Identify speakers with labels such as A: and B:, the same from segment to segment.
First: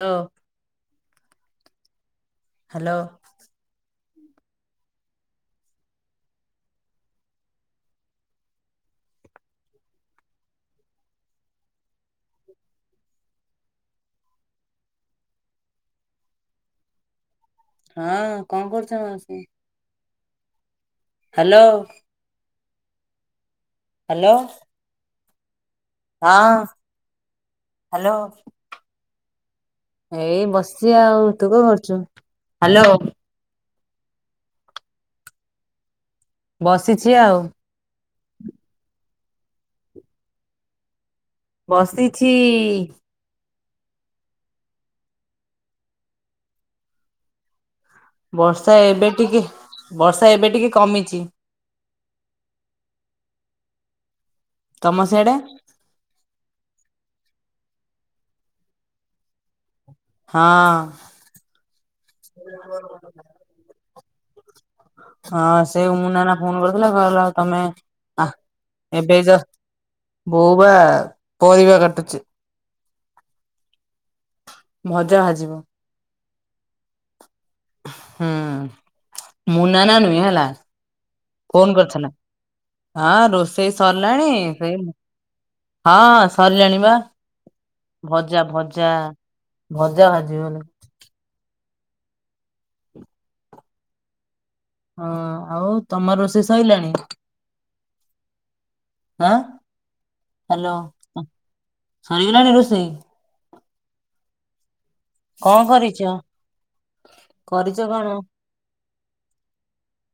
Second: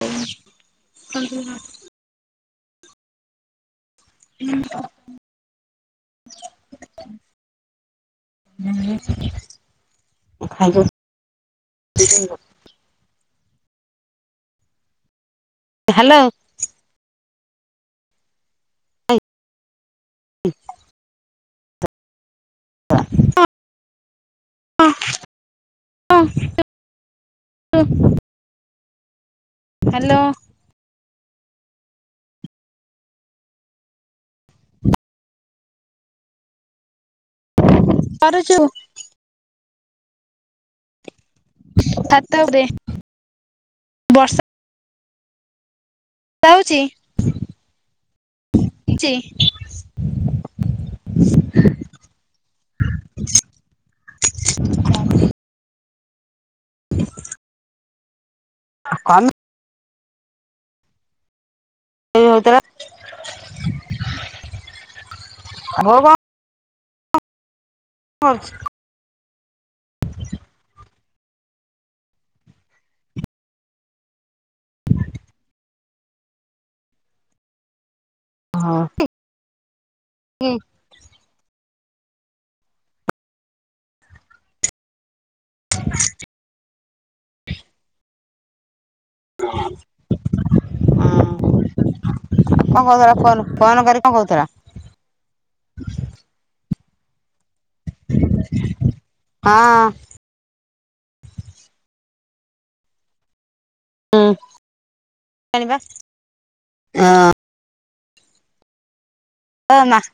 A: Hello hello.
B: ହୁଁ। [unintelligible] [inaudible] Hello.
A: ହଁ କଣ କରୁଚ?
B: [inaudible]
A: ହ୍ୟାଲୋ।
B: [unintelligible]
A: ହ୍ୟାଲୋ।
B: ହଁ।
A: ହଁ ହ୍ୟାଲୋ।
B: ହ୍ୟାଲୋ
A: ଏଇ ବସି ଆଉ ତୁ କଣ କରୁଛୁ ହ୍ୟାଲୋ? ବସିଛି ଆଉ।
B: [unintelligible]
A: ବସିଛି
B: [unintelligible] ବର୍ଷା ହଉଛି।
A: ବର୍ଷା ଏବେ ଟିକେ ବର୍ଷା ଏବେ ଟିକେ କମିଛି।
B: ହଁ।
A: ନମସ୍କାର।
B: [inaudible] କଣ?
A: ହଁ।
B: ସେ ହଉଥିଲା
A: ହଁ ସେ
B: ବୋଉ
A: ଉମୁ
B: କଣ
A: ନନା ଫୋନ କରୁଥିଲେ କହିଲା ତମେ ଆ
B: କରୁଛି?
A: ଏବେ ବୋଉ ବା ପରିବା କାଟୁଛି। ମଜା ହଯିବ ହୁଁ ମୁନା ନା ନୁହେଁ ହେଲା। ଫୋନ କରିଥିଲା ହଁ ରୋଷେଇ ସରିଲାଣି ସେଇ ହଁ ସରିଲାଣିିବା ଭଜା ଭଜା। ଭଜା ଭାଜିବ।
B: ହୁଁ କଣ କହୁଥିଲା ଫୋନ ଫୋନ କରି କଣ କହୁଥିଲ?
A: ହଁ ଆଉ ତମ ରୋଷେଇ ସଇଲାଣି? ଆଁ।
B: ହଁ
A: ହାଲୋ ଶରିଗଲାଣି ରୋଷେଇ? କଣ
B: ଆଣିବା
A: କରିଛ କରିଛ କଣ?
B: ହ ମାଛ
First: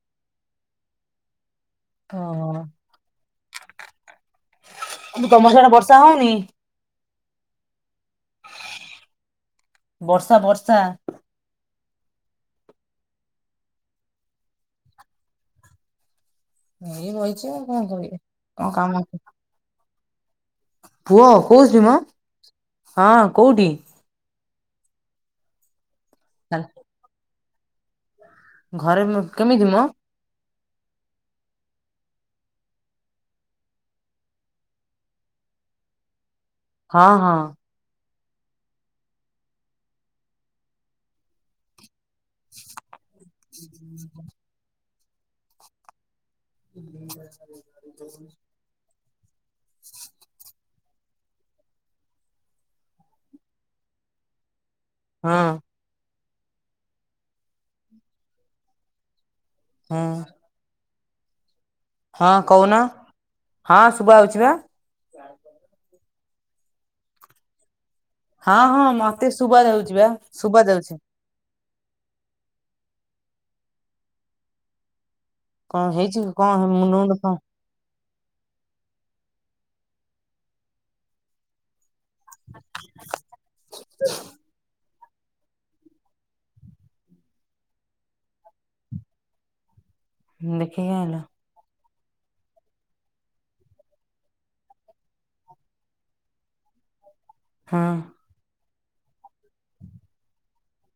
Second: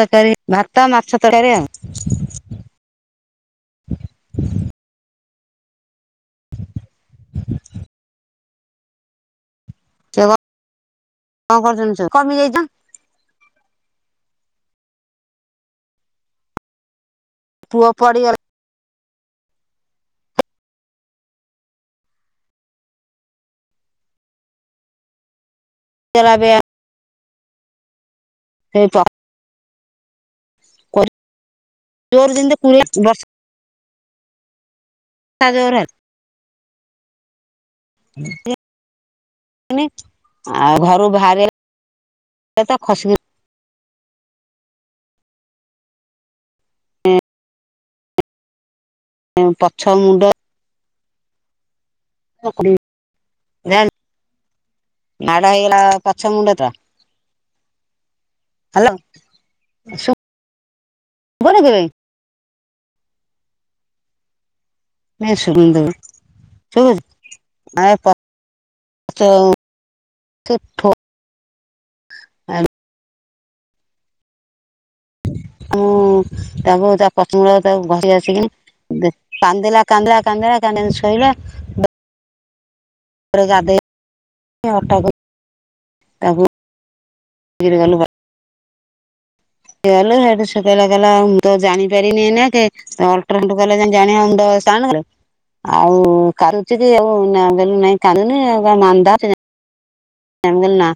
B: ତରକାରୀ ଭାତ ମାଛ ତରକାରୀ ଆଉ।
A: ଓ ହଁ ତମର ସଡେ ବର୍ଷା ହଉନି?
B: ସେ
A: ବର୍ଷା ବର୍ଷା।
B: କଣ କଣ ଜାଣିଛ କମି ଯାଇଛ।
A: ଏଇ ବଇଚି ଆଉ କଣ
B: ପୁଅ
A: କରିବି
B: ପଡିଗଲା
A: କଣ କାମ ଅଛି। ପୁଅ କୋଉଠି ମ ହଁ କୋଉଠି?
B: ତେରା ବେ
A: ଘରେ ମ କେମିତି ମ?
B: କରି ଜୋର ଯେମିତି କୋଡିଏ ବର୍ଷ ଆ ଜୋର
A: ହଁ ହଁ।
B: ଆଉ ଘରୁ ବାହାର ସେ ତ ଖସଯି
A: [unintelligible] [unintelligible]
B: ପଛ ମୁଣ୍ଡ
A: ହଁ
B: ମାଡ ହେଇଗଲା ପଛ ମୁଣ୍ଡ ଟା ହାଲୋ।
A: ହୁଁ।
B: କୋଣଖିବ ପାଇଁ।
A: ହଁ କହୁନ ହଁ ଶୁଭା ଯାଉଛି ବା।
B: ନାଇ ଶୁଭୁନି ଟା କାଇଁ ଶୁଭୁଚି [unintelligible]
A: ହଁ ହଁ ମତେ ଶୁଭା ଯାଉଛି ବା ଶୁଭା ଯାଉଛି।
B: ଆ। ହୁଁ
A: କଣ ହେଇଛି କି କଣ ହେ-
B: ତାକୁ
A: ମୁଣ୍ଡ
B: ତା
A: ମୁଣ୍ଡ କଣ
B: ପଥମୂଳ ସବୁ ଘଷି ଘାଷି କିନି କାନ୍ଦିଲା କାନ୍ଦିଲା କାନ୍ଦିଲା କାନ୍ଦି କାନ୍ଦି ଶୋଇବା
A: [unintelligible]
B: ଗାଧୋଇ ହଟା ତାକୁ [unintelligible] ସେଇଠୁ ସେ
A: ଦେଖିକି
B: କହିଲା କଲା
A: ଆଇଲ
B: ତ ଜାଣିପାରିନି ନା କି ଅଲଟ୍ରାସାଉଣ୍ଡ କଲେ ଜାଣିବା ଙ୍କର ଆଉ କାନ୍ଦୁଛି କି ଆଉ
A: ହଁ
B: ବୁ ନାଇଁ କାନ୍ଦୁନି ଆଉ କଣ ମାନ୍ଦା ମୁଁ କହିଲି ନା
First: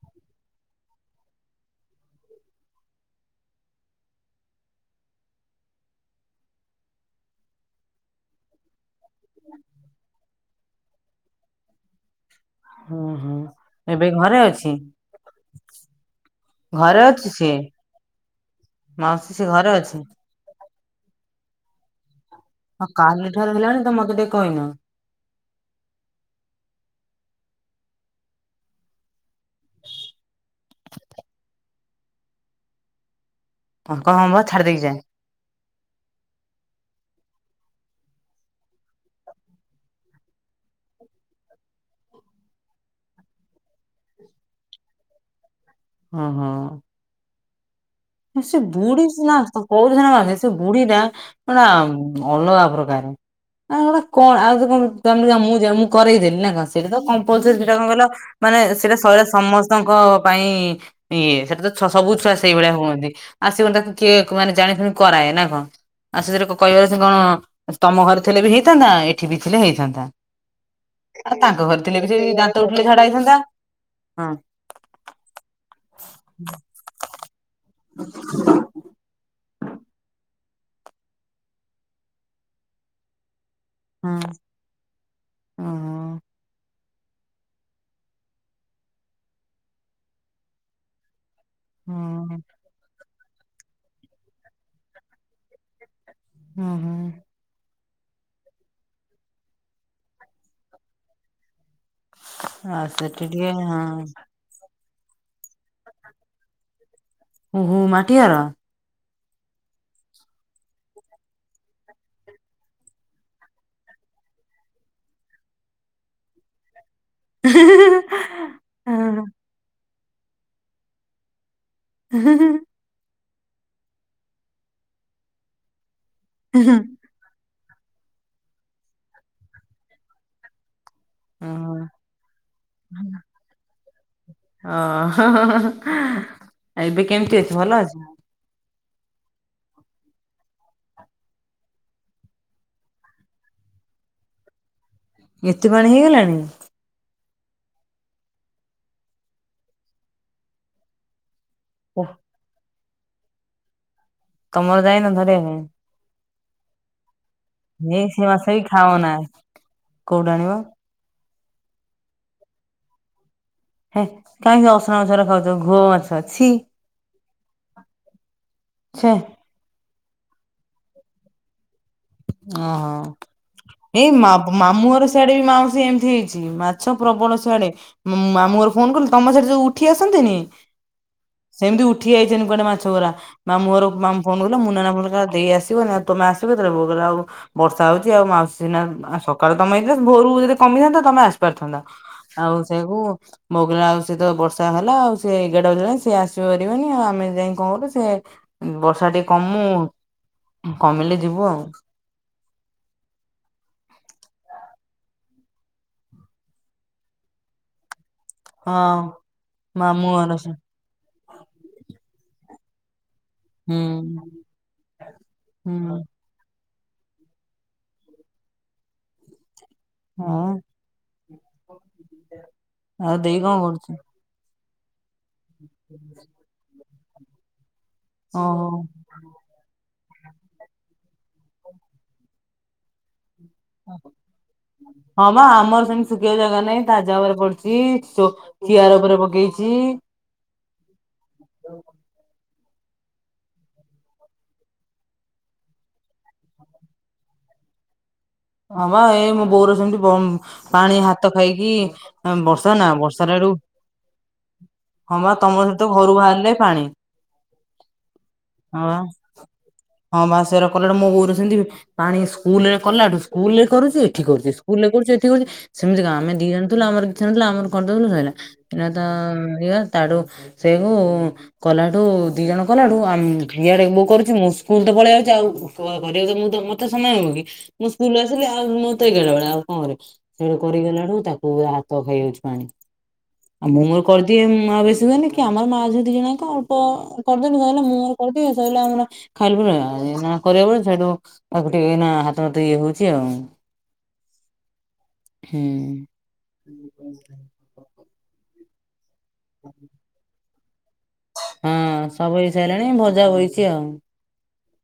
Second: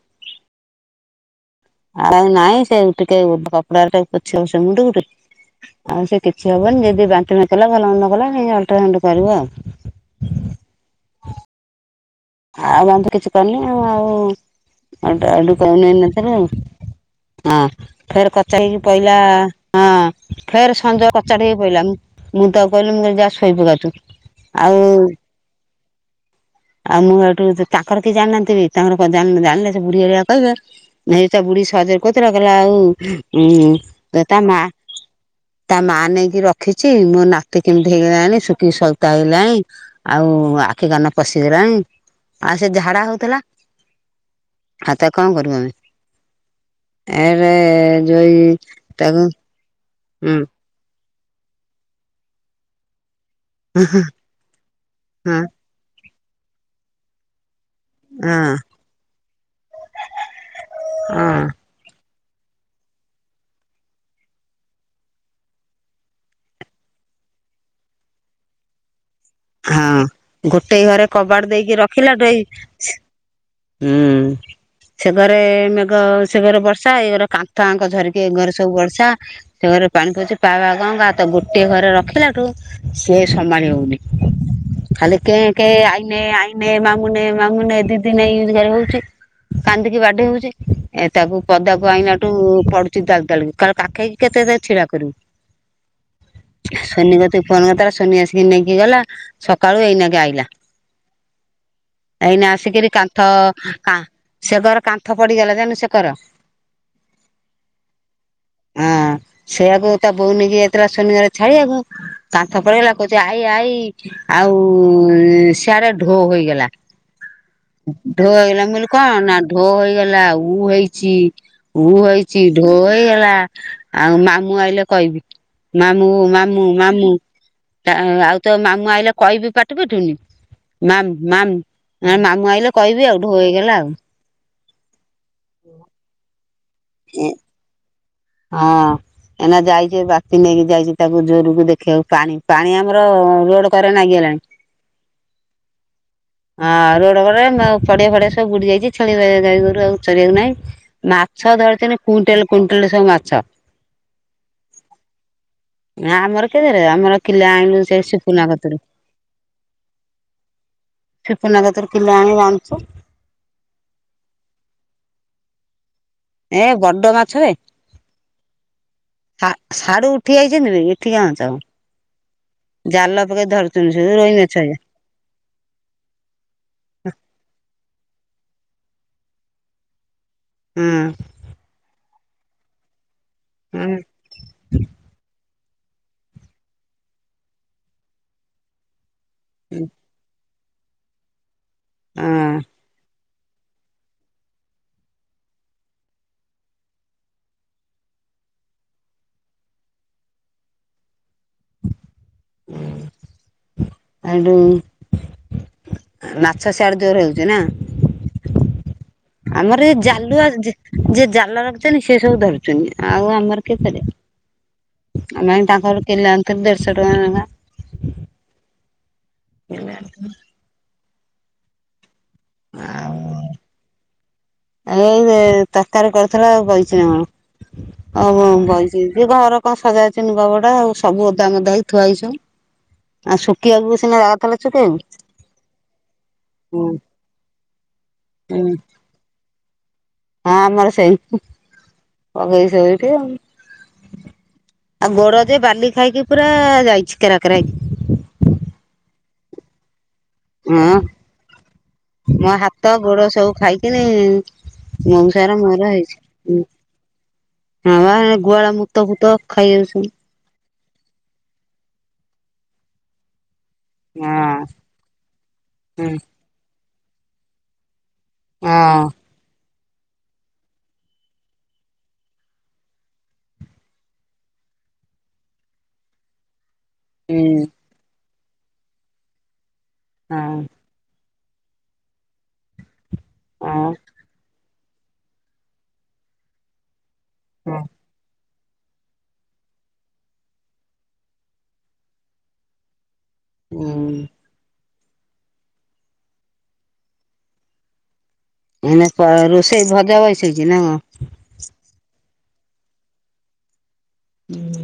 B: ଆଉ ନାଇଁ ସେ ଟିକେ କପଡା ଟେ ପୋଛି ଦଉଛି ମୁଣ୍ଡ ଟିକେ ଆଉ ସେ କିଛି ହବନି ଯଦି ବାନ୍ତି ଫଣ୍ଟି ଭଲ ନ କଲା ଅଲଟ୍ରାସାଉଣ୍ଡ କରିବୁ ଆଉ। ଆଉ
A: ହୁଁ
B: ବାନ୍ତି କିଛି
A: ହୁଁ
B: କରିନି ଆଉ ଆଉ
A: ଏବେ ଘରେ ଅଛି
B: [unintelligible]
A: ଘରେ ଅଛି ସିଏ
B: ହଁ ଫେରେ ପଚାରଲି କହିଲା
A: ମାଉସୀ ସେ ଘରେ ଅଛି
B: ହଁ ଫେର ସଞ୍ଜ କଚାଡି ହେଇ ପଡିଲା ମୁଁ ତାକୁ
A: ଆଉ
B: କହିଲି ମୁ କହିଲି ଯା
A: କାଲି ଠାରୁ
B: ଶୋଇ
A: ହେଲାଣି ତ
B: ପକାଉଛୁ
A: ମତେ ଟିକେ କହିନ
B: ଆଉ ଆଉ ମୁଁ ହେଟୁ ତାଙ୍କର କିଏ ଜାଉନାହଁନ୍ତିକି। ତାଙ୍କର କୁଆଡେ ଜାଣିଲେ ଜାଣିଲେ ସେ ବୁଢୀ ହେରିକା କହିବେ ନାଇଁ ତା ବୁଢୀ ସହଜରେ କହୁଥିଲା କଲା ଆଉ ଉ
A: କଣ ହଁ
B: ତା
A: ବା
B: ମା
A: ଛାଡି ଦେଇକି ଯାଏ
B: ତା ମା ନେଇକି ରଖିଛି ମୋ ନାତି କେମିତି ହେଇଗଲାଣି ଶୁଖିକି ସଇତା ହେଇଲାଣି। ଆଉ ଆଖି କାନ ପଶିଗଲାଣି। ଆଉ ସେ ଝାଡା ହଉଥିଲା ଆଉ ତ କଣ କରିବୁ ଆମେ?
A: ଓହୋ।
B: ଏନ୍ ଏରେ ଯୋଇ ତାକୁ
A: କରୁଥିଲେ ନା
B: ହୁଁ
A: ହେଲେ ସେ ବୁଢୀଟା ପୁରା ଅଲଗା ପ୍ରକାର। ଆଟ କଣ ଆଉ କଣ
B: ହଁ
A: ମୁଁ ମୁଁ କରେଇଦେଲି ନା କଣ? ସେଇଟା ତ କମ୍ପଲସରି ସେଟା କଣ କହିଲ ମାନେ
B: ହଁ
A: ସେଇଟା ଶରୀର ସମସ୍ତଙ୍କ ପାଇଁ ଇଏ ସବୁ ଛୁଆ ସେଇ ଭଳିଆ ହୁଅନ୍ତି ଆସିବ ତାକୁ କିଏ ମାନେ ଜାଣିଶୁଣି କରାଏ ନା କଣ? ଆ ସେଥିରେ କହିବାର ସେ କଣ ତମ ଘରେ ଥିଲେ ବି ହେଇଥାନ୍ତା ଏ ଏଠିବି ଥିଲେ
B: ହଁ
A: ହେଇଥାନ୍ତା
B: ଗୋଟେ ଘରେ
A: ଆଉ
B: କବାଟ
A: ତାଙ୍କ
B: ଦେଇକି
A: ଘରେ ଥିଲେ ବି ସେ
B: ରଖିଲାଠୁ ଏଇ
A: ଦାନ୍ତ ଉଠିଲେ ଝାଡା ହେଇଥାନ୍ତା।
B: ହୁଁ
A: ହଁ
B: ସେ ଘରେ ମେଘ ସେ ଘରେ ବର୍ଷା ଏ ଘର ଛୁଆଙ୍କୁ ଧରିକି ଘରେ ସବୁ ବର୍ଷା ସେ ଘରେ ପାଣି ପଶି ପା ବା ଗଙ୍ଗାତ ଗୋଟେ ଘରେ ରଖିଲାଠୁ ସିଏ ସମ୍ଭାଳି ହଉନି
A: ହଁ
B: ଖାଲି କେ କେ
A: ଓହୋ।
B: ଆଇନେ ଆଇନେ ମା ମୁଁ ନେ ମାମୁ ନେ ଦିଦି ନାଇଁ ଏମିତି ଖାଲୀ ହଉଛି କାନ୍ଦିକି ବାଡେଇ ହଉଛି ଏ ତାକୁ ପଦାକୁ ଆଇନାଠୁ
A: ହଁ।
B: ପଡୁଛି ଦାଲ ଦାଲ କା କାଖେଇକି କେତେ ତାକୁ ଛିଡା କରିବୁ?
A: ହୁଁ ହୁଁ
B: ସୋନି କତିକୁ ଫୋନ କରିଥିଲା ସୋନି ଆସିକି ନେଇକି ଗଲା ସକାଳୁ ଏଇନାକି ଆଇଲା। ଏଇନା
A: ଆଉ
B: ଆସିକିରି
A: ସେଠି
B: କାନ୍ଥ
A: ଟିକେ ହଁ
B: ସେଗର କାନ୍ଥ ପଡିଗଲା ଜାଣୁ ସେକର
A: ହୁ ହୁ ମାଟିଘର।
B: ହଁ ସେଆକୁ ତା ବୋଉ ନେଇକି ଯାଇଥିଲା ସୋନିଘରେ ଛାଡିଆକୁ କାନ୍ଥ ପଡିଗଲା କହୁଛି ଆଇ ଆଇ ଆଉ ସିଆଡେ ଢୋ ହୋଇଗଲା।
A: ହୁଁ
B: ଢୋ ହେଇଗଲା ମୁଁ କହିଲି କଣ ନା ଢୋ ହେଇଗଲା ଉ ହେଇଛି। ଉ ହେଇଛି ଢୋ ହେଇଗଲା ଆଉ ମାମୁଁ ଆଇଲେ କହିବି ମାମୁଁ ମା ମାମୁଁ ମାମୁଁ ଆଉ ତ ମାମୁଁ ଆଇଲା କହିବି ପାଟି ଫିଠୁନି ମାମୁ
A: ହଁ।
B: ମାମୁ ମାମୁଁ ଆଇଲେ କହିବି ଆଉ ଢୋ ହେଇଗଲା ଆଉ
A: ଓ ହୋ ଏବେ କେମିତି ଅଛି ଭଲ ଅଛି।
B: ହଁ। ଏନା ଯାଇଛି ବାପି ନେଇକି ଯାଇଛି ତାକୁ ଜୋରକୁ ଦେଖିବାକୁ ପାଣି ପାଣି ଆମର ରୋଡ କରେ ନାଗିଗଲାଣି।
A: ଏତେ ପାଣି ହେଇଗଲାଣି?
B: ହଁ ରୋଡ କଡରେ ଫଡିଆ ଫଡିଆ ସବୁ ବୁଡି ଯାଇଛି ଛେଳି ଗାଈ ଗୋରୁ ଆଉ ଚଳିବାକୁ ନାହିଁ ମା ମାଛ ଧରିଛନ୍ତି
A: ଓଃ,
B: କୁଇଣ୍ଟାଲ କୁଇଣ୍ଟାଲ ସବୁ ମାଛ।
A: ତମର ଯାଇନ ଧରିବା ପାଇଁ?
B: ନା ଆମର କିଏ ଧରିବ ଆମର କିିଲେ ଆଣିଲୁ ସେ
A: ଏ ମାଛ
B: ସିପୁନା
A: ବି
B: କତିରୁ।
A: ଖାଅନା। କୋଉଠୁ ଆଣିବ
B: ସିପୁନା କତିରୁ କିିଲେ ଆଣି ରା଼ନ୍ଧିଛୁ।
A: ହେଁ କାହିଁକି ଅସନା ମାଛ ଖାଉଛ ଘୋଅ ମାଛ। ଛି
B: ଏ ବଡ ମାଛବେ।
A: ଛେ
B: ଶାଢୁ ଉଠି ଆଇଛନ୍ତିବେ ଏଠିକାମାଛ।
A: ଓହୋ
B: ଜାଲ ପକେଇ ଧରିଛନ୍ତି ସେ
A: ଏଇ ମା
B: ରୋହିମାଛ
A: ମାମୁଁ ଘର ସିଆଡେ ବି ମାଉସୀ ଏମିତି ହେଇଛି ମାଛ ପ୍ରବଳ ସିଆଡେ। ମୁଁ ମାମୁଁ ଘରୁ ଫୋନ କଲି ତମ ସେଠି ଯୋଉ ଉଠି ଆସନ୍ତିନି।
B: ହୁଁ।
A: ସେମିତି ଉଠି ଯାଇଛନ୍ତି କୁଆଡେ ମାଛଗୁରା ମାମୁଁ
B: ହଁ
A: ମୁହର ଫୋନ କରିଥିଲେ ମୁନାନା ମତେ କହିଲା ଦେଇ ଆସିବ ନା ତମେ ଆସିବ ବୋଉ କହିଲା ଆଉ ବର୍ଷା ହଉଛି ଆଉ ମାଉସୀନା ସକାଳେ ତମେ ହେଇଥିଲେ ଭୋରୁ ଯଦି କମିଯାନ୍ତା ତମେ ଆସ ପାରଥାନ୍ତା
B: ହଁ
A: ଆଉ ସେକୁ ବଗିଲା ଆଉ ସହିତ ବର୍ଷା ହେଲା ଆଉ ସେ ଏଗାରଟା ବାଜିଲାଣି ସିଏ ଆସି ପାରିବନି ଆଉ ଆମେ ଯାଇ କଣ କଲୁ ସେ ବର୍ଷା ଟିକେ କମୁ କମିଲେ ଯିବୁ ଆଉ।
B: ସେଠୁ [unintelligible] ସିଆଡେ ଜୋର ହେଉଛି ନା?
A: ହଁ।
B: ଆମର ଏ
A: ମାମୁଁ ଘର
B: ଜାଲୁଆ
A: ସେ
B: ଯିଏ ଜାଲ ରଖୁଛନ୍ତି ସେ ସବୁ ଧରୁଛନ୍ତି ଆଉ ଆମର
A: ହୁଁ
B: [unintelligible] ଆମେ
A: ହୁଁ
B: ତାଙ୍କଘରୁ କିଲେ ଅଣିଥିଲୁ ଦେଢଶହ ଟଙ୍କା ଜମା। [unintelligible]
A: ହଁ। ଆଉ ଦେଇ କଣ କରୁଛି?
B: ଏଇ ତରକାରୀ କରିୁଥିଲା ବସିଛି ନା। ହଉ
A: ଓହୋ।
B: ବଇଛି କି ଘର କଣ ସଜାଡୁ ଛି ଲୁଗା ପଟା ଆଉ ସବୁ ଓଦା ମୋଧା ହେଇ ଥୁଆହେଇଛି। ଆ ଶୁଖିବାକୁ। ବୁସିନା ଯା ଆଉ ତାହେଲେ ଚୁପ।
A: ହଁ ବା ଆମର ସେମତି ଶୁଖିବାକୁ ଜାଗା ନାହିଁ
B: ହୁଁ
A: ତାଜା ଉପରେ ପଡିଛି।
B: ହୁଁ
A: [unintelligible] ଚିଆର ଉପରେ ପକେଇଛି [unintelligible]
B: ହଁ ଆମର ସେଇ ପଗେଇ ସେଇଠି ଆଉ। ଆଉ ଗୋଡ ଯେ ବାଲି ଖାଇକି ପୁରା ଯାଇଛି କେରା କେରା ହେଇକି।
A: ହଁ ବା ଏ ମୋ ବୋଉର [unintelligible] ପାଣି
B: ହଁ
A: ହାତ ଖାଇକି
B: ମୋ
A: ବର୍ଷା
B: ହାତ
A: ନା
B: ଗୋଡ
A: ବର୍ଷା
B: ସବୁ
A: ଆଡୁ
B: ଖାଇକିନି
A: ହଁ ବା
B: ମଉସାର
A: ତମ
B: ମୋର
A: ସେଠୁ
B: ହେଇଛି।
A: ଘରୁ ବାହାରିଲେ
B: ହୁଁ
A: ପାଣି।
B: ହଁ ଗୁହାଳ
A: ହଁ ବା।
B: ମୁତ ଫୁତ ଖାଇ ଯାଉଛି ସବୁ।
A: ହଁ ବା ସେରା କଲାଠୁ ମୋ ବୋଉର ସେମତି ପାଣି ସ୍କୁଲରେ କଲାଠୁ। ସ୍କୁଲ ରେ କରୁଛି ଏଠି କରୁଛି
B: ହଁ
A: ସ୍କୁଲ ରେ କରୁଛି ଏଠି କରୁଛି ସେମତି
B: ହୁଁ
A: କଣ ଆମେ ଦି ଜଣ ଥିଲୁ ଆମର ଛି ନଥିଲା ଆମର କରିଦେଇଥିଲୁ ସଇଲା କିନା ତା
B: ହଁ
A: ଇଏ ତାଠୁ ସେଉ। କଲାଠୁ ଦି ଜଣ କଲାଠୁ ଇଆଡେ ମୁ ତ କରୁଛି ମୁଁ ସ୍କୁଲ ତ ପଳେଇ ଯାଉଛି ଆଉ। କଣ କରିବା ଯେ ମୁଁ ତମ ତା ସମୟ ହବ କି
B: ହୁଁ
A: ମୁଁ ସ୍କୁଲରୁ ଆସିଲି ଆଉ ମତେ [unintelligible] ଆଉ କଣ କରିବି
B: ହଁ
A: ସେଇଡା କରିଗଲାଠୁ ତା ପୁରା ପହେଇ ଆଇଚି ପାଣି ଆ ମୁଁ ମୋର
B: ହଁ।
A: କରଦିଏ ଆଉ ବେସି ହୁଏନି। କି ଆମର ମା ଝିଅ ଦିଜଣଜାଙ୍କ ଅଳ୍ପ କରଦେନୁ ଥୁଆହେଲା [unintelligible] ମୁଁ ମୋର। କଣକି ସେଇଲା ଆମରା ଖାଇଲୁରେ ଅଁ ଏଇନା କରିବାକୁ ପଡିବ ସେଇଠୁ ତାକୁ ଟିକେ ଏଇନା ହାତଧୁଇ [unintelligible] ଝିଅ ଆଉ
B: ହୁଁ
A: ହୁଁ।
B: ଏ ରୋଷେଇ ଭଜା [unintelligible] ବଇସେଇଛି ନା କଣ?
A: ହଁ ସବୁ ହେଇ ସାରିଲାଣି ଭଜା ବଇଛି ଆଉ।
B: [inaudible]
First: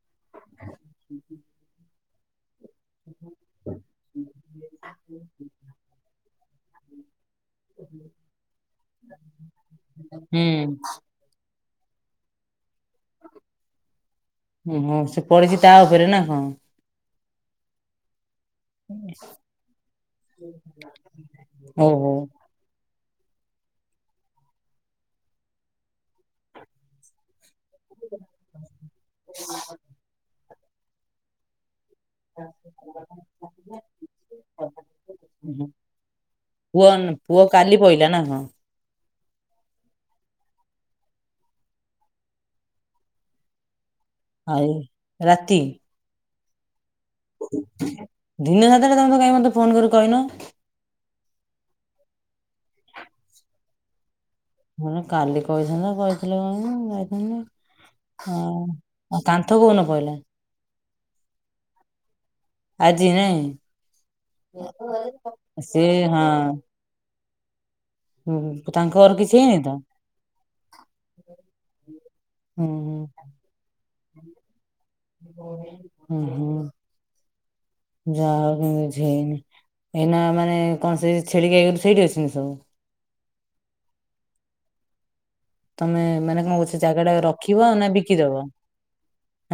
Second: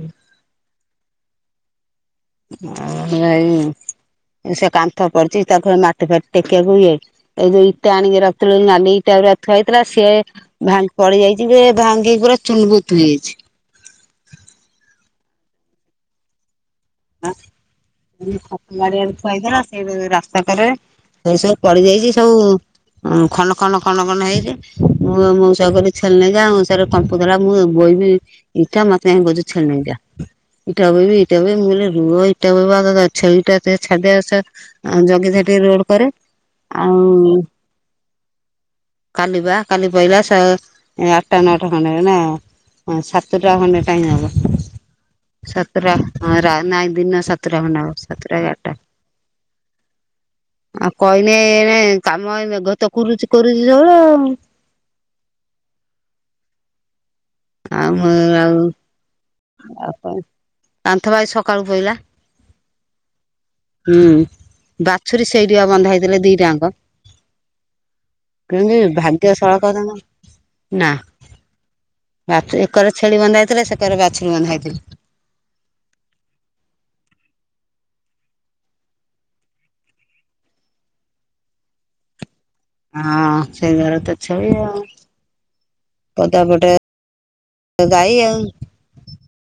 B: ଆଉ ଏଇ ସେ କାନ୍ଥ କରିଛି ତାକୁ ମା। ଏ ପ୍ରତେକାକୁ ଇଏ ଏଇ ଯୋଉ ଇଟା ଆଣିକି ରଖଥିଲି ନାଲି। ଟାଗୁରା ଥୁଆ ହେଇଥିଲା ସିଏ
A: ହୁଁ
B: ଭାଙ୍ଗ ପଲେଇଆଇଚି ଯେ ଭାଙ୍ଗିକି ପୁରା ଚୁନବୁତ ହେଇଯାଇଛି।
A: ଓହୋ ସେ ପଡିଛି ତା ଉପରେ ନା କଣ?
B: [inaudible] ବାରିଆଡେ ଥୁଆ ହେଇଥିଲା ସେଇ ଯୋଉ ରାସ୍ତା କରରେ ସେ ସବୁ ପଡିଯାଇଚି
A: ଓହୋ।
B: ସବୁ। ହଁ ଖନ ଖନ ଖନ ମନ ହେଇଚି ମୁଁ ମୁଁ ସେଇଆ କଲି ଛେଲିଯାଉଁ ସେରା କମ୍ପ ଦ୍ୱାରା ମୁଁ ବଇବି ଇଟା ମ ତେ କହୁଚି ଛେଳିନେଇକି ଯା ଇଟା ବୋହିବି ଇଟା ବୋହିବି ମୁଁ କହିଲି ରୁହ ଇଟା ବୋହିବ [unintelligible] ଛେଲିଟା ଟେ ଛାଡିଦେଇକି ଆସ ଆ ଜଗିଥାଏ ଟିକେ
A: ଓହୋ
B: ରୋଡ କରେ।
A: ପୁଅ
B: ଆଉ
A: ପୁଅ କାଲି ପହିଲା ନା କଣ
B: କାଲି ପା କାଲି ପଇଲା ସ ଆଠଟା ନଅଟା ଖଣ୍ଡେ ହବ ନା ହଁ ସାତଟା ଖଣ୍ଡେ ଟାଇମ୍ ହବ
A: ଆଉ ରାତି
B: ସାତଟାଁ ରା ନାଇଁ ଦିନ ସାତଟା ଖଣ୍ଡେ ଟାଇମ୍ ହବ ସାତଟା କି
A: ଦିନ
B: ଆଠଟା
A: ସାତଟା ତମେ ତ କାଇଁ ମତେ ଫୋନ କରି କହିନ।
B: ଆଉ କହିନେ ଏଣେ କାମ ଏ ମେଘ ତ କୁରୁଚି କୋରୁଚି ସବୁବେଳେ ଆଉ।
A: ହ କାଲି କହିନ୍ କହିଥିଲେ କଣ ଯାଇ ନା [unintelligible]
B: ଆମ ଆଉ
A: କୋଉନ
B: ଆଉ
A: ପଇଲା
B: କଣ କାନ୍ଥ ବା ଏଇ ସକାଳୁ ପଇଲା
A: ଆଜି ନାଇଁ?
B: ହୁଁ ବାଛୁରୀ ସେଇଠିଆ
A: ସିଏ
B: ବନ୍ଧା ହେଇଥିଲେ ଦିଟାଙ୍କ
A: ହଁ
B: କେମତି
A: ତାଙ୍କ ଘର
B: ଭାଗ୍ୟ
A: କିଛି ହେଇନି ତ?
B: ସଳକ ତଙ୍କ ନା ବାଥ
A: ହୁଁ
B: ଏକର ଛେଳି ବନ୍ଧା ହେଇଥିଲା ସେକରେ ବାଛୁରୀ ବନ୍ଧା ହେଇଥିଲେ
A: ହୁଁ ହୁଁ ଯା ହେଉ କେମିତି କିଛି ହେଇନି ଏଇନା ମାନେ କଣସି ଛେଳିିକୁ ସେଇଠି ଅଛନ୍ତି ସବୁ
B: ହଁ ସେଇ ଘର ତ ଛେଳି ଆଉ
A: ତମେ ମାନେ କଣ କହୁଛ
B: ପଦାପଟେ
A: ସେ ଜାଗା ଟା ରଖିବ ନା
B: ଗାଈ ଆଉ
A: ବିକିଦବ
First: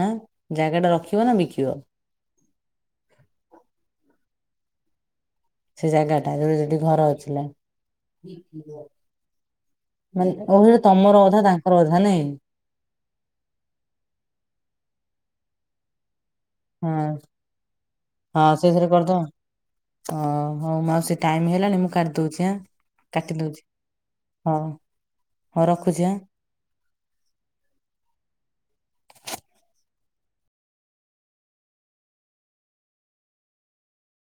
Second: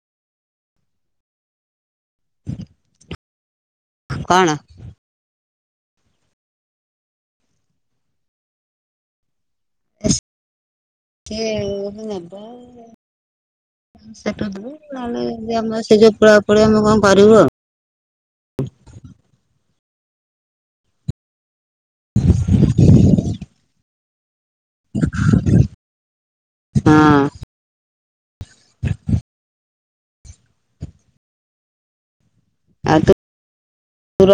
A: ଆ ଜାଗା ଟା ରଖିବ ନା ବିକିବ
B: ହ କଣ?
A: ସେ ଜାଗା ଟା ଯ ଯଠି ଘର ଅଛିଲା ମାନେ ଓ ସେଟା ତମର ଅଧା ତାଙ୍କର ଅଧା ନାଇଁ
B: ସେଠେଲେ ଆମର ସେ ଯୋଉ ପ ପ [unintelligible] ଆମେ
A: ହଁ
B: କଣ କରିବୁ ଆଉ
A: ହଁ ସେଇଥିରେ କରିଦଅ ଓ ହଉ ମାଉସି ଟାଇମ ହେଲାଣି ମୁଁ କାଟି ଦଉଛି ଆ କାଟି ଦଉଛି ହଁ ହଁ ରଖୁଛି ଆଁ
B: ହଁ ଆ ତୁ ର